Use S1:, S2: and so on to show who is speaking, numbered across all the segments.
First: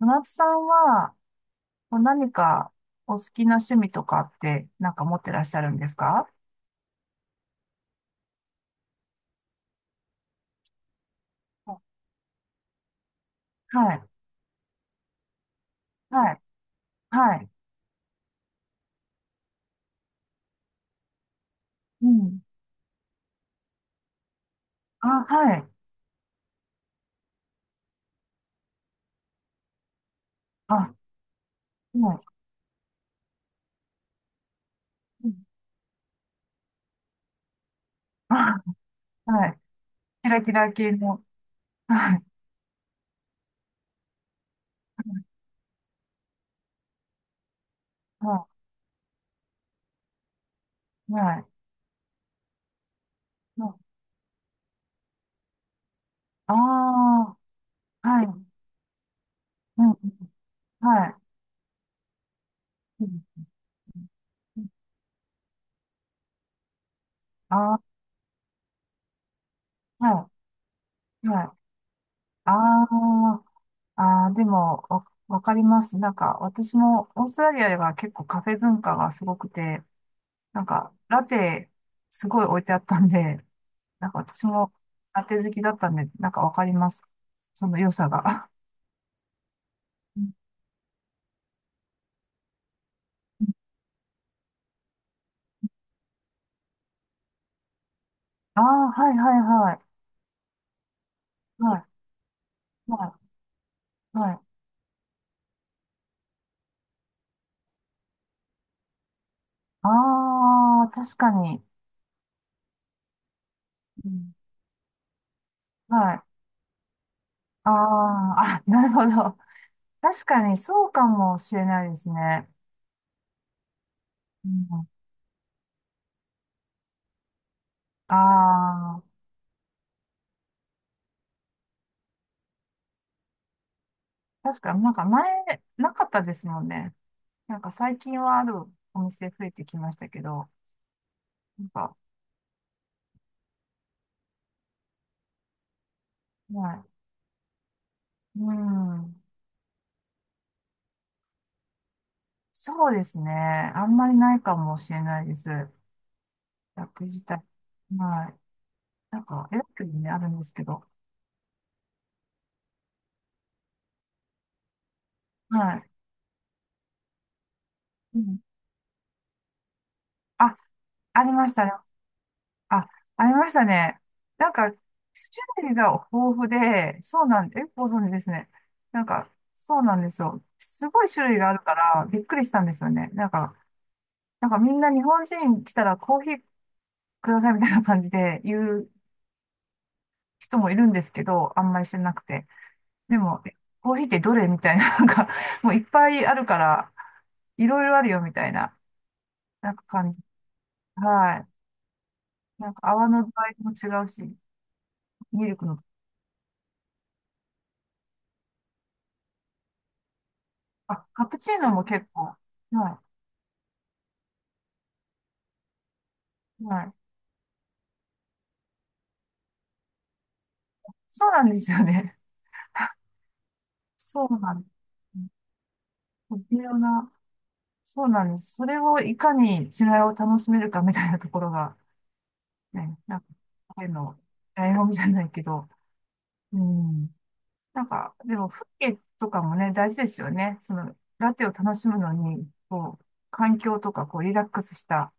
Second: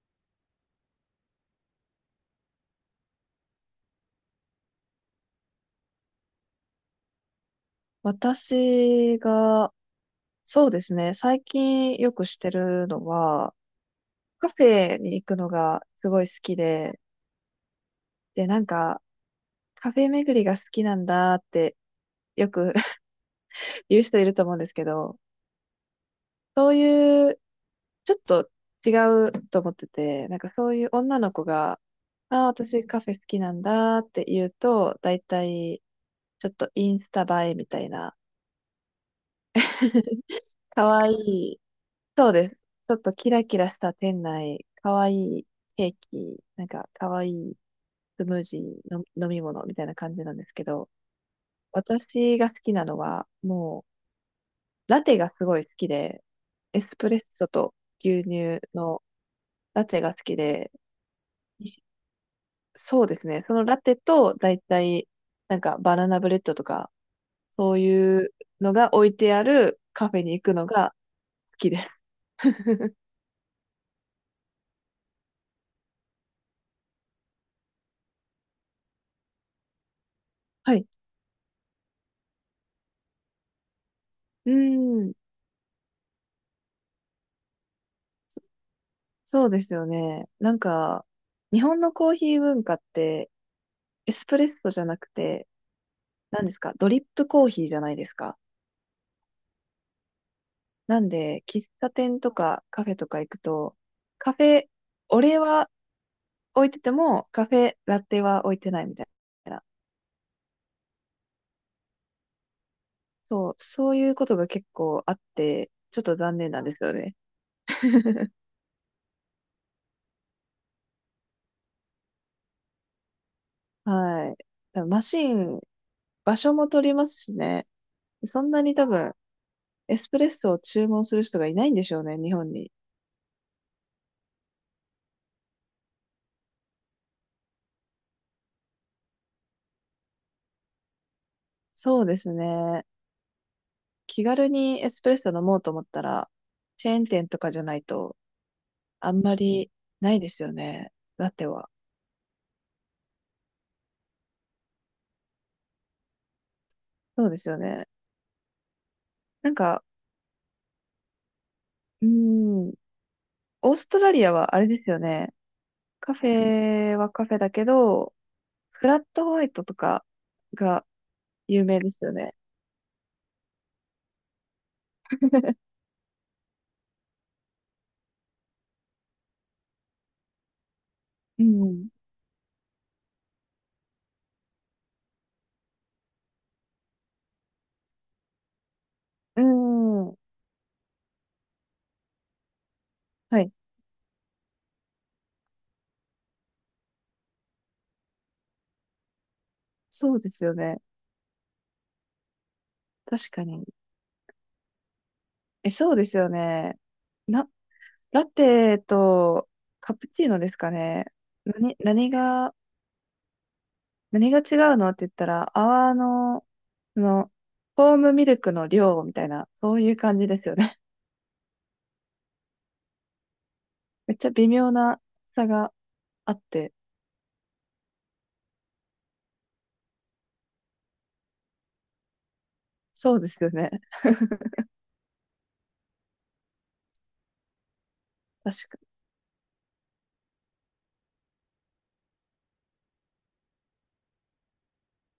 S1: 小夏さんは、こうお好きな趣味とかって、持ってらっしゃるんですか？
S2: 私が、そうですね、最
S1: あ
S2: 近よくしてるのは、
S1: はい。
S2: カフェに行くのがすごい
S1: は
S2: 好
S1: い。
S2: きで、
S1: はい。
S2: で、なんか、カフェ巡りが好きなんだって
S1: うん。
S2: よく 言う人いると思うんですけど、
S1: あ、はい。
S2: そういう、ちょっと違うと思ってて、なんかそうい
S1: あ、
S2: う女の子が、
S1: はい。
S2: ああ、私カフェ好きなんだって言うと、だい
S1: うん、
S2: たいちょっとインスタ映えみたいな、
S1: あ、はい。キラ キラ系
S2: 可愛
S1: の。
S2: い
S1: はい。
S2: そうです。ちょっとキラキラした店内、かわいいケーキ、なんかかわいいスムー
S1: は
S2: ジーの飲み物みたいな感じなんですけど、
S1: い。はい。
S2: 私が好きなのは、
S1: ま
S2: もう、ラテがすごい好きで、
S1: あ、
S2: エスプレッ
S1: あ
S2: ソと
S1: ー、は
S2: 牛
S1: い。
S2: 乳の
S1: う
S2: ラ
S1: ん。
S2: テが好きで、
S1: はい。あ、
S2: そうです
S1: う
S2: ね。そのラテと、だい
S1: ん、
S2: たい、なんかバナナブレッドとか、そ
S1: あ
S2: ういうのが置いてある
S1: ー、
S2: カフェ
S1: は
S2: に行くのが
S1: い。はい。
S2: 好きです。
S1: あー、あー、あでも、わかります。なんか、私も、オーストラリアでは結構カフェ文化がすごくて、なん
S2: はい。
S1: か、ラテ、すごい置いてあったんで、なんか私
S2: う
S1: も
S2: ーん。
S1: ラテ好きだったんで、なんかわかります。その良さが。
S2: そうですよ
S1: う
S2: ね。
S1: ん、
S2: なんか、日本のコーヒー文化って、エスプレッソじゃなくて、何ですか、ドリップコーヒーじゃないですか。
S1: ああ、はいはいはい。
S2: なんで、喫
S1: はい、
S2: 茶店とかカフェと
S1: は
S2: か行くと、
S1: い、
S2: カ
S1: はい。
S2: フェ、オレは置いてても、カフェ、ラテは置いてないみたいな。
S1: ああ、確かに。
S2: そう、そう
S1: う
S2: いうこ
S1: ん、
S2: とが結構あって、ちょっ
S1: は
S2: と
S1: い。
S2: 残念なんですよね。
S1: あ あ、あ、なるほど。確かにそうかもしれないですね。
S2: はい。
S1: う
S2: 多
S1: ん、
S2: 分マシン、場所も取りますしね。そんなに多
S1: あ
S2: 分、
S1: あ、
S2: エスプレッソを注文する人がいないんでしょうね、日本に。
S1: 確かになんか前、なかったですもんね。なんか最近はあるお店増えてきましたけど、なんか、
S2: そうですね。気軽にエスプレッソ飲もうと思ったら、
S1: は
S2: チェーン店とかじゃないと、
S1: い。う
S2: あん
S1: ん。
S2: まりないですよね。ラテは。
S1: そうですね。あんまりないかもしれないです。役自
S2: そうで
S1: 体。
S2: すよね。
S1: はい。なんか、
S2: なん
S1: エラ
S2: か、
S1: クにね、あるんですけど。
S2: うーん、オーストラリアはあれですよね。
S1: はい。
S2: カフェはカフェだけど、
S1: うん、
S2: フラットホワイトとか
S1: あ、
S2: が
S1: ありまし
S2: 有
S1: たね。
S2: 名ですよね。
S1: あ、ありましたね。なんか、種類が豊富で、そうなんで、え、ご存知ですね。なんか、そうなんですよ。すごい種類
S2: う
S1: があるか
S2: ん。
S1: ら、びっくりしたんですよね。なんか、なんかみんな日本人来たらコーヒーくださいみたいな感じで言う
S2: うん。
S1: 人もいるんですけど、あんまり知らなくて。で
S2: は
S1: も、
S2: い。
S1: え、コーヒーってどれみたいな、なんか、もういっぱいあるから、いろいろあるよみたいな、なんか感
S2: そう
S1: じ。
S2: ですよね。
S1: はい。なんか泡の具
S2: 確かに。
S1: 合も違うし、ミルク
S2: え、
S1: の、
S2: そうですよね。な、ラテとカプチーノですか
S1: あ、
S2: ね。
S1: カプチーノ
S2: 何、
S1: も結
S2: 何
S1: 構、
S2: が
S1: は
S2: 何が違うのって言ったら、泡の、
S1: い、は
S2: そ
S1: い。
S2: の、フォームミルクの量みたいな、そういう感じですよね。
S1: そうなんですよね。
S2: めっ
S1: そ
S2: ちゃ
S1: う
S2: 微
S1: なんで
S2: 妙
S1: す。
S2: な差があっ
S1: 微
S2: て、
S1: 妙な、そうなんです。それをいかに違いを楽しめるかみたいなところが、ね、
S2: そ
S1: なん
S2: う
S1: か、
S2: ですよね。
S1: あの、醍醐味じゃないけど、うん。なんか、でも、
S2: 確
S1: 風
S2: かに。
S1: 景とかもね、大事ですよね。その、ラテを楽しむのに、こう、環境とか、こう、リラックスした。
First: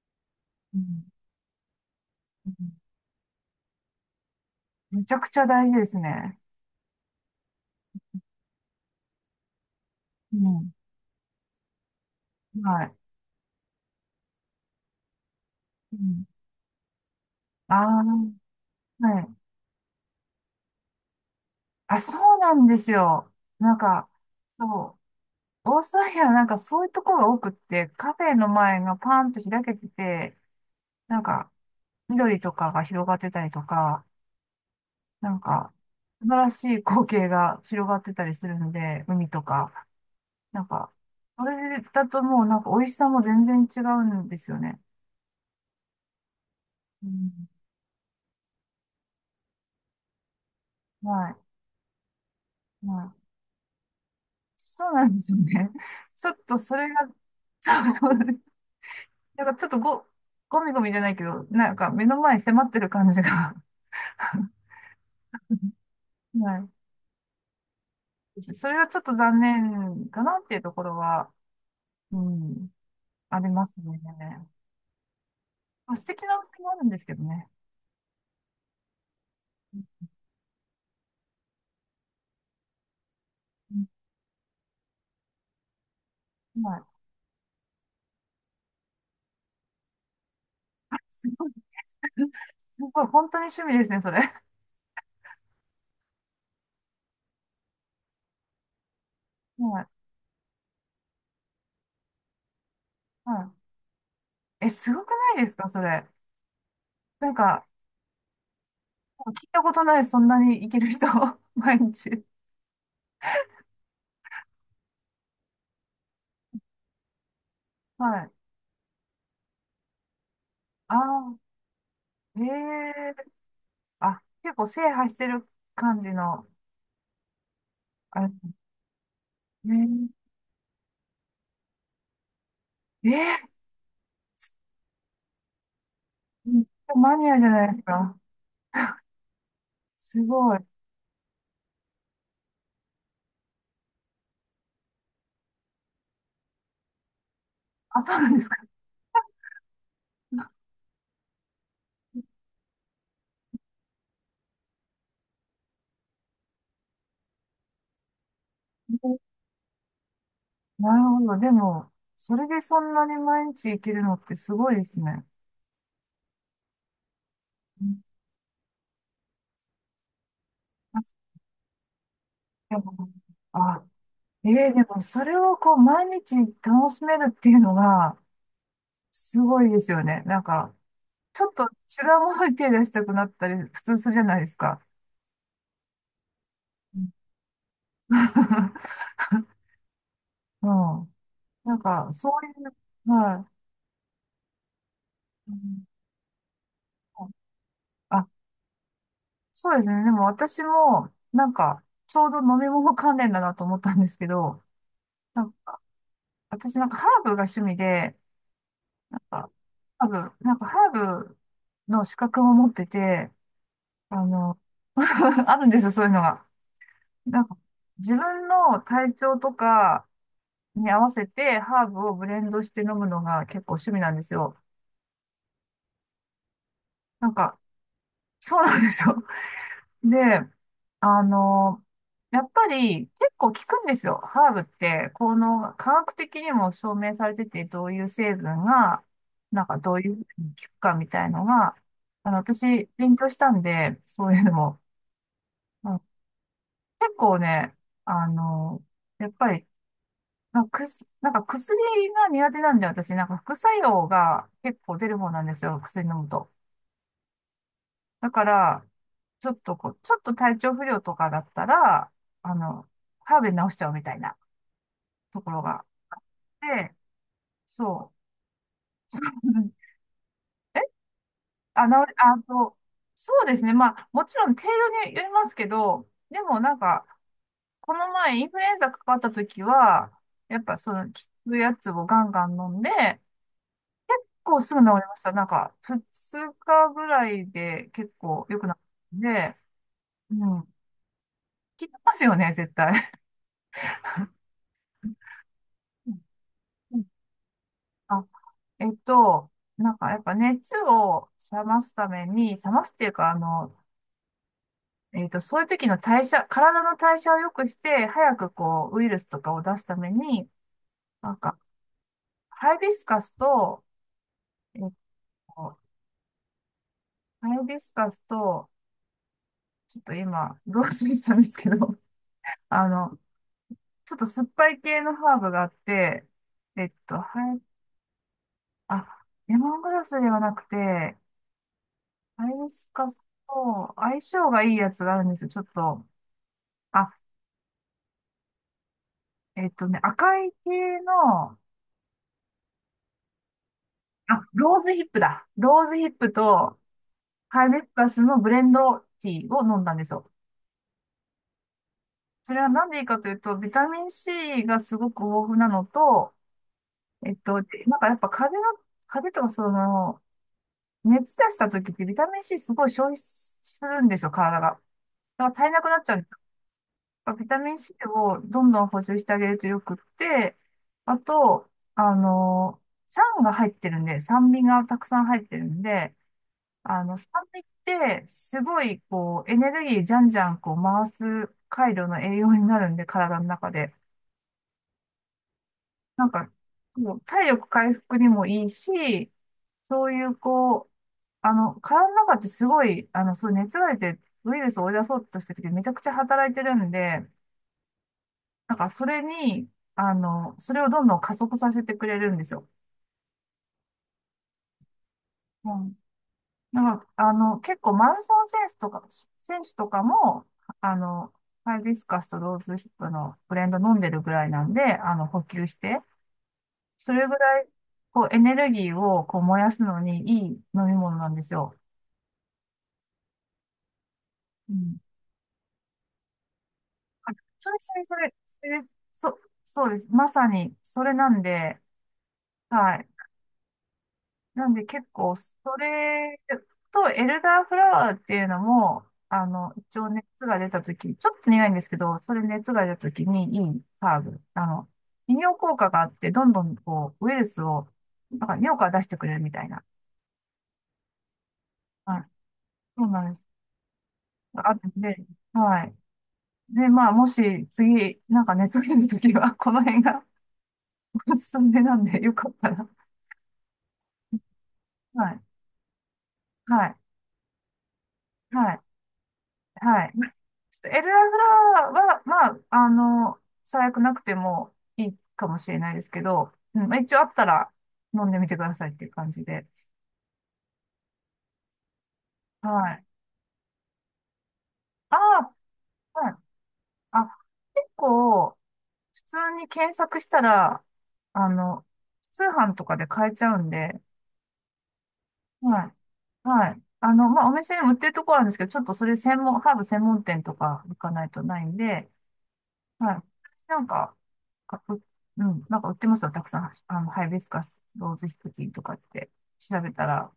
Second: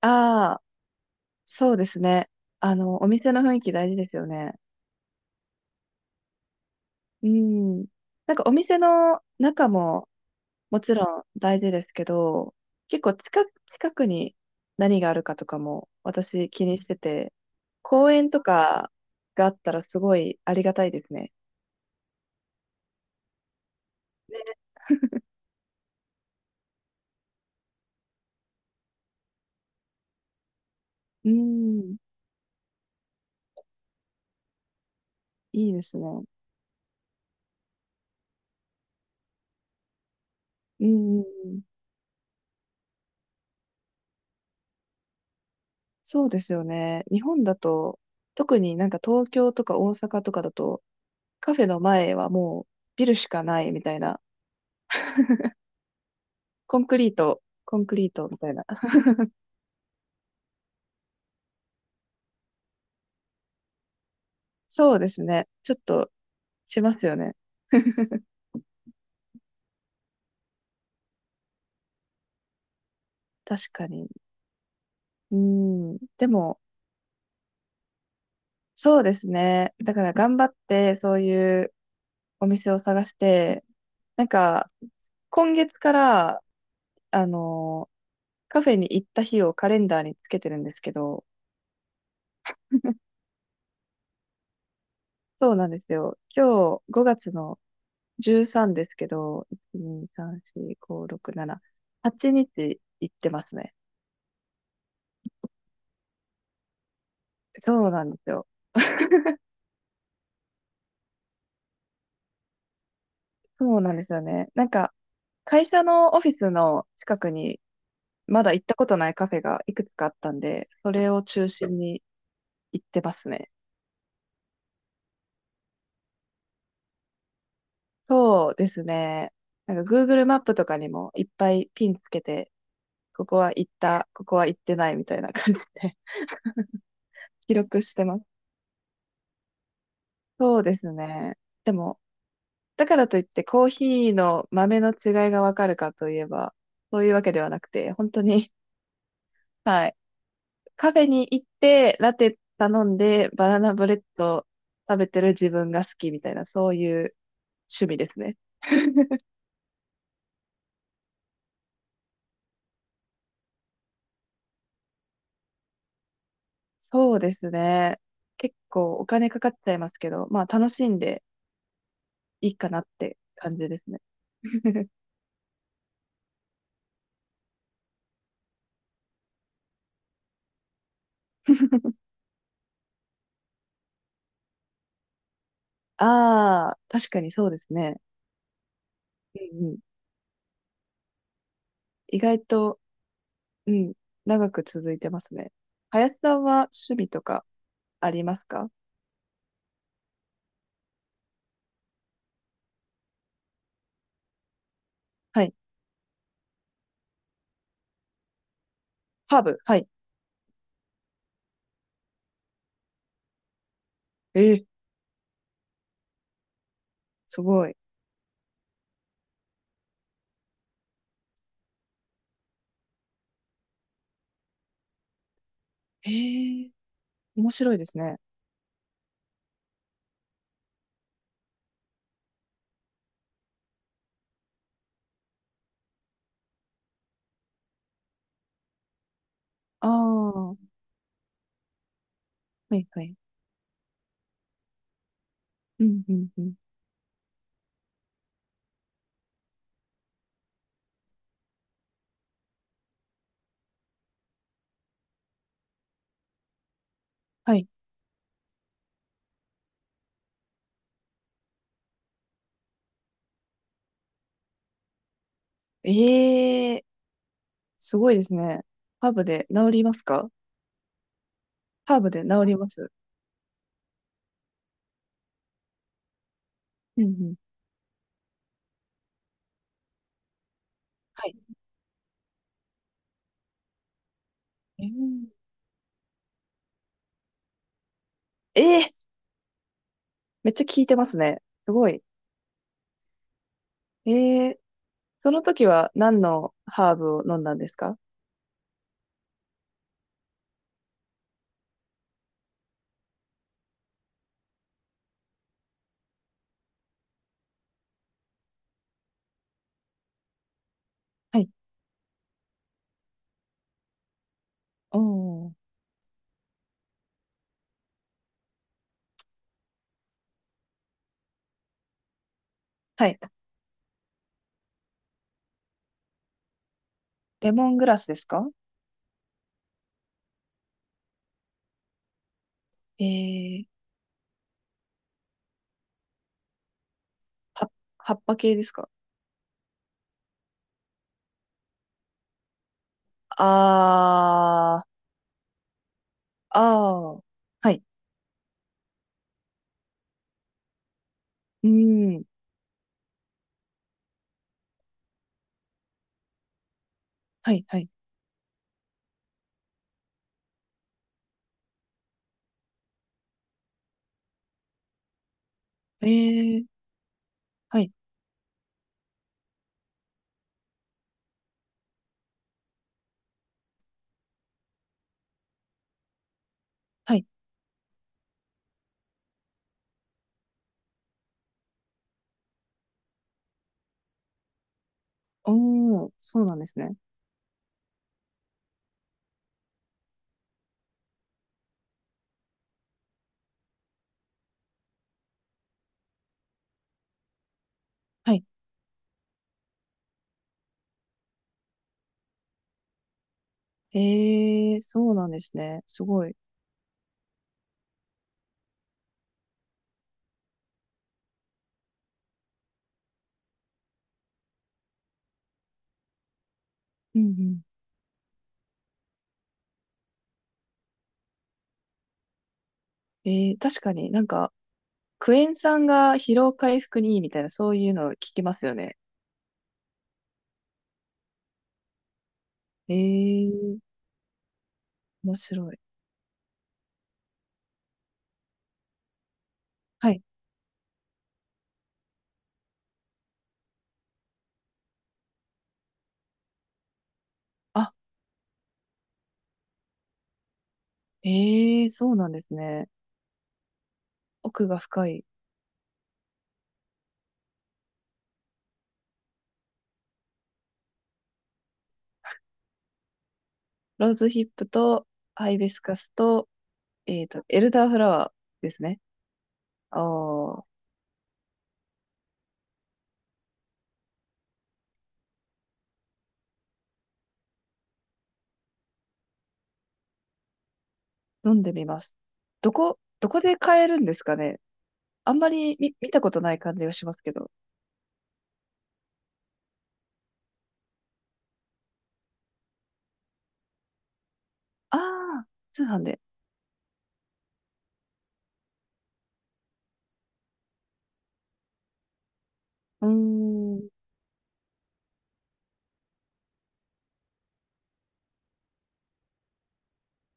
S2: ああ、
S1: うん。
S2: そうですね。
S1: うん、
S2: お店の雰囲気大事ですよね。
S1: めちゃくちゃ大事ですね。
S2: うん。なんかお店の中も
S1: うん。
S2: もちろん大事ですけど、
S1: はい。
S2: 結構近くに何があるかとかも
S1: うん。
S2: 私気にしてて、
S1: ああ、
S2: 公園とか
S1: はい。
S2: があったらすごいありがたいですね。
S1: あ、そうなんですよ。なんか、そう。オーストラリアはなんかそういうとこが多くって、カフェの前がパンと開けてて、なん
S2: う
S1: か、
S2: ん、
S1: 緑とかが広がってたりとか、なん
S2: い
S1: か、
S2: いですね。
S1: 素晴らしい光景が広がってたりするので、海とか。なん
S2: う
S1: か、
S2: ん、う
S1: そ
S2: ん
S1: れだともうなんか美味しさも全然違うんですよね。
S2: そうですよね。
S1: う
S2: 日本
S1: ん。
S2: だと、特になんか東京とか大阪とかだと、
S1: はい。
S2: カフェの前はもうビ
S1: は
S2: ル
S1: い。
S2: しかないみたいな、
S1: そうなんですよね。ちょっとそ
S2: コン
S1: れ
S2: ク
S1: が、
S2: リート、コン
S1: そう
S2: クリ
S1: そ
S2: ー
S1: う
S2: ト
S1: で
S2: み
S1: す。
S2: たいな。
S1: なんかちょっとゴミゴミじゃないけど、なんか目の前に迫ってる感じが
S2: そうですね。ちょっと
S1: は
S2: しますよね。
S1: い。それがちょっと残念かなっていうところは、うん、ありま
S2: 確
S1: す
S2: か
S1: ね。
S2: に。う
S1: まあ、
S2: ん、
S1: 素敵
S2: で
S1: なお
S2: も、
S1: 店もあるんですけどね。
S2: そうですね。だから頑張って、そういうお店を探して、
S1: うん、
S2: なんか、今月から、
S1: はい。
S2: あの、カフェに行った日をカレンダーにつけてるんですけ ど、
S1: すごい、すごい、本当に趣味ですね、それ。
S2: そうなんですよ。今日5月の13ですけど、
S1: は
S2: 1、
S1: い。
S2: 2、3、4、5、6、7、8日行って
S1: は
S2: ま
S1: い。
S2: すね。
S1: え、すごくないですか、それ。なんか、
S2: そうなんですよ。
S1: 聞いたことない、そんなにいける人、毎日。
S2: そうなんですよね。なんか、会社のオフィスの近くに
S1: はい。
S2: まだ行ったことないカフェがいくつかあったんで、そ
S1: あ
S2: れを
S1: あ、
S2: 中心に
S1: へ
S2: 行ってま
S1: え。
S2: すね。
S1: あ、結構制覇してる感じの、あ
S2: そう
S1: れ
S2: ですね。なんか
S1: ね。
S2: Google マップとかにもいっぱいピンつけて、
S1: えー、
S2: ここは行った、ここは行ってないみたいな感じで
S1: めっちゃマニアじ ゃ
S2: 記
S1: ないです
S2: 録して
S1: か。
S2: ます。
S1: すご
S2: そう
S1: い。
S2: ですね。でもだからといってコーヒーの豆の違いがわかるかといえば、そういうわけではなくて、
S1: あ、
S2: 本
S1: そ
S2: 当
S1: うなんです
S2: に、
S1: か。
S2: はい。カフェに行って、ラテ頼んで、バナナブレッド食べてる自分が好きみたいな、そういう趣味ですね。
S1: なるほど。でも、それでそんなに毎日行けるのってすごいですね。
S2: そうです
S1: う
S2: ね。
S1: ん、
S2: 結構お金かかっちゃいますけど、まあ楽しん
S1: 確
S2: でいいか
S1: か
S2: な
S1: に、
S2: って感じで
S1: あ、
S2: すね。
S1: ええ、で もそれをこう毎日楽しめるっていうのがすごいですよね。なんか、ちょっと違うものに手出したくなったり、普通するじゃないですか。
S2: ああ、
S1: うん。
S2: 確かにそうですね。うんうん。
S1: うん、なんか、
S2: 意
S1: そう
S2: 外
S1: い
S2: と、
S1: う、は
S2: うん、長く続いてますね。
S1: い。うん、
S2: 林さんは趣味とかあり
S1: あ、
S2: ますか？
S1: そうですね。でも私も、なんか、ちょうど飲み物関連だなと思ったんですけど、な
S2: は
S1: ん
S2: い。
S1: か私なんかハーブが趣味で、なん
S2: ハー
S1: か、
S2: ブ。はい。
S1: ハーブ、なんかハーブの資格も持ってて、あ
S2: え
S1: の、
S2: ー、
S1: あるんですよ、そういうのが。
S2: す
S1: なんか、
S2: ごい。
S1: 自分の体調とか、に合わせてハーブをブレンドして飲むのが結構趣味なんですよ。
S2: えー、
S1: なん
S2: 面
S1: か、
S2: 白いですね。
S1: そうなんですよ。で、あの、やっぱり結構効くんですよ。ハーブって、この科学的にも証明されてて、どういう成分が、なんか
S2: ああ、
S1: どういうふうに
S2: は
S1: 効くかみたいのが、あの、
S2: い
S1: 私
S2: はい。
S1: 勉強したんで、そういうのも、
S2: う
S1: うん、
S2: ん、うん、うん。
S1: 結構ね、あの、やっぱりなんか薬が苦手なんで、私、なんか副作用が結構出る方なんですよ、薬飲むと。
S2: はい。
S1: だから、ちょっとこう、ちょっと体調不良とかだったら、あの、ハーブで治しちゃうみたいなところがあっ
S2: ええ
S1: て、
S2: すご
S1: そ
S2: いですね。ハーブで
S1: う。う
S2: 治
S1: ん、
S2: りますか？
S1: え、あ、治
S2: ハーブ
S1: り、
S2: で
S1: あ
S2: 治りま
S1: と、
S2: す。
S1: そうですね。まあ、もちろん程度によりますけど、でもなん
S2: うん、
S1: か、
S2: うん。
S1: この前インフルエンザかかった時は、やっぱその効
S2: はい。
S1: くやつをガンガン飲んで、結構すぐ
S2: え
S1: 治りまし
S2: ー、
S1: た。なんか、2日ぐらいで結構良くなっ
S2: えー
S1: たんで、う
S2: めっ
S1: ん。
S2: ちゃ
S1: 効
S2: 効いてますね。す
S1: き
S2: ごい。
S1: ますよね、絶対。
S2: ええその時は
S1: うん、
S2: 何のハー
S1: うん、
S2: ブを飲んだんですか？
S1: あ、えっと、なんかやっぱ熱を冷ますために、冷ますっていうか、あの、えっと、そういう時の代謝、体の代謝を良くして、早くこう、ウイルスとかを出すために、なん
S2: はい。
S1: か、ハイビスカスと、えっ
S2: おー。
S1: と、ハイビスカスと、ちょっと今、どうししたんですけど、あ
S2: は
S1: の、
S2: い。
S1: ちょっと酸っぱい系のハーブがあって、えっと、
S2: レ
S1: はい、
S2: モングラスですか？
S1: あ、レモングラスではなくて、ハイビス
S2: え
S1: カス
S2: えー、
S1: と相性がいいやつがあるんですよ。ちょっと、あ、
S2: は葉っぱ系ですか？
S1: えっとね、赤い系の、あ、ロー
S2: あー、
S1: ズヒップだ。ローズヒップと
S2: あー。
S1: ハイ
S2: は
S1: ビ
S2: い
S1: スカスのブレンドティーを飲んだんですよ。
S2: うーん。
S1: それはなんでいいかというと、ビタミン C がすごく豊富なのと、えっ
S2: は
S1: と、
S2: い、は
S1: で
S2: い。
S1: なんかやっぱ風邪の、風邪とかその、熱出した時ってビタミン C すごい消費するんですよ、体が。だから足りなくなっ
S2: え
S1: ちゃうんです
S2: え、
S1: よ。ビタミン
S2: はい、
S1: C をどんどん補充してあげるとよくって、あと、あの、酸が入ってるんで、酸味がたくさん入ってるんで、あ
S2: は
S1: の、
S2: い。
S1: 酸味ってすごいこう、エネルギーじゃんじゃんこう回す回路の栄養になるんで、体の中で。
S2: おー、
S1: なん
S2: そう
S1: か、
S2: なんですね。
S1: もう体力回復にもいいし、そういうこう、あの、体の中ってすごい、あの、そう、熱が出てウイルスを追い出そうとしてる時めちゃくちゃ働いてるんで、
S2: はい。
S1: なんかそれに、あの、それをどんどん加速させてくれるんですよ。
S2: ええ、そうなんです
S1: う
S2: ね。
S1: ん。
S2: すごい。
S1: なんか、あの、結構マラソン選手とか、選手とかも、あの、ハイビスカスとローズヒップのブレンド飲んでるぐらいなんで、あの、補給して、そ
S2: うんう
S1: れぐら
S2: ん。
S1: い、こう、エネルギーをこう燃やすのにいい飲み物なんですよ。
S2: ええ、確かになんか、クエン酸が疲労回復にいいみ
S1: あ、
S2: たいな、
S1: そ
S2: そう
S1: れ
S2: い
S1: そ
S2: う
S1: れ
S2: の
S1: そ
S2: 聞
S1: れ、
S2: きま
S1: そ
S2: す
S1: れ
S2: よ
S1: です。
S2: ね。
S1: そうです。まさに、それなんで、
S2: え
S1: はい。
S2: え、
S1: なんで結構、
S2: 面
S1: そ
S2: 白い。
S1: れと、エルダーフラワーっていうのも、あの、一応
S2: はい。
S1: 熱が出たとき、ちょっと苦いんですけど、それ熱が出たときにいいハーブ。あの、利尿効果があって、どんどんこう、ウイルスを、
S2: あ、
S1: なんか尿から出してくれるみたいな。
S2: ええ、そう
S1: は
S2: な
S1: い。
S2: んですね。
S1: そうなんです。
S2: 奥
S1: あ
S2: が
S1: るん
S2: 深
S1: で、
S2: い。
S1: はい。で、まあ、もし次、なんか熱が出るときは、この辺がおすすめなんで、よかったら。
S2: ローズヒップと、
S1: はい。
S2: ハイビスカスと、
S1: はい、
S2: エルダーフラワーで
S1: はい、
S2: すね。あ
S1: はい。ちょ
S2: あ
S1: っとエルダーフラワーは、まあ、あの、最悪なくてもいいかもしれないですけど、うん、まあ、一応あったら飲んでみてくださいっていう感じで。
S2: 飲んでみます。
S1: は
S2: どこ、
S1: い。
S2: どこで買えるんですかね？
S1: あ
S2: あんま
S1: あ、
S2: り見た
S1: は
S2: こ
S1: い。
S2: とない感じがしますけ
S1: あ、
S2: ど。
S1: 結構、普通に検索したら、あの、通販とかで買えちゃうんで、
S2: ああ、通
S1: はい。
S2: 販で。
S1: はい。あの、まあ、お店にも売ってるところあるんですけど、ちょっとそれ専門、ハーブ専門店とか行かないとないんで、
S2: うー
S1: はい。なん
S2: ん。
S1: か、かう、うん、なんか売ってますよ、たくさん。あの、ハイビスカス、ローズヒプティンとかって調べたら。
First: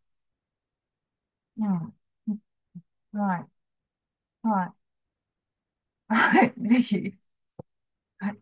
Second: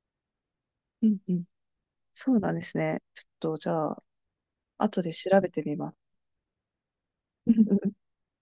S2: うんうん。
S1: うん。
S2: そうなんですね。ちょっ
S1: は
S2: と、
S1: い。
S2: じゃあ、
S1: はい。
S2: 後で調べてみます。
S1: はい。ぜひ。はい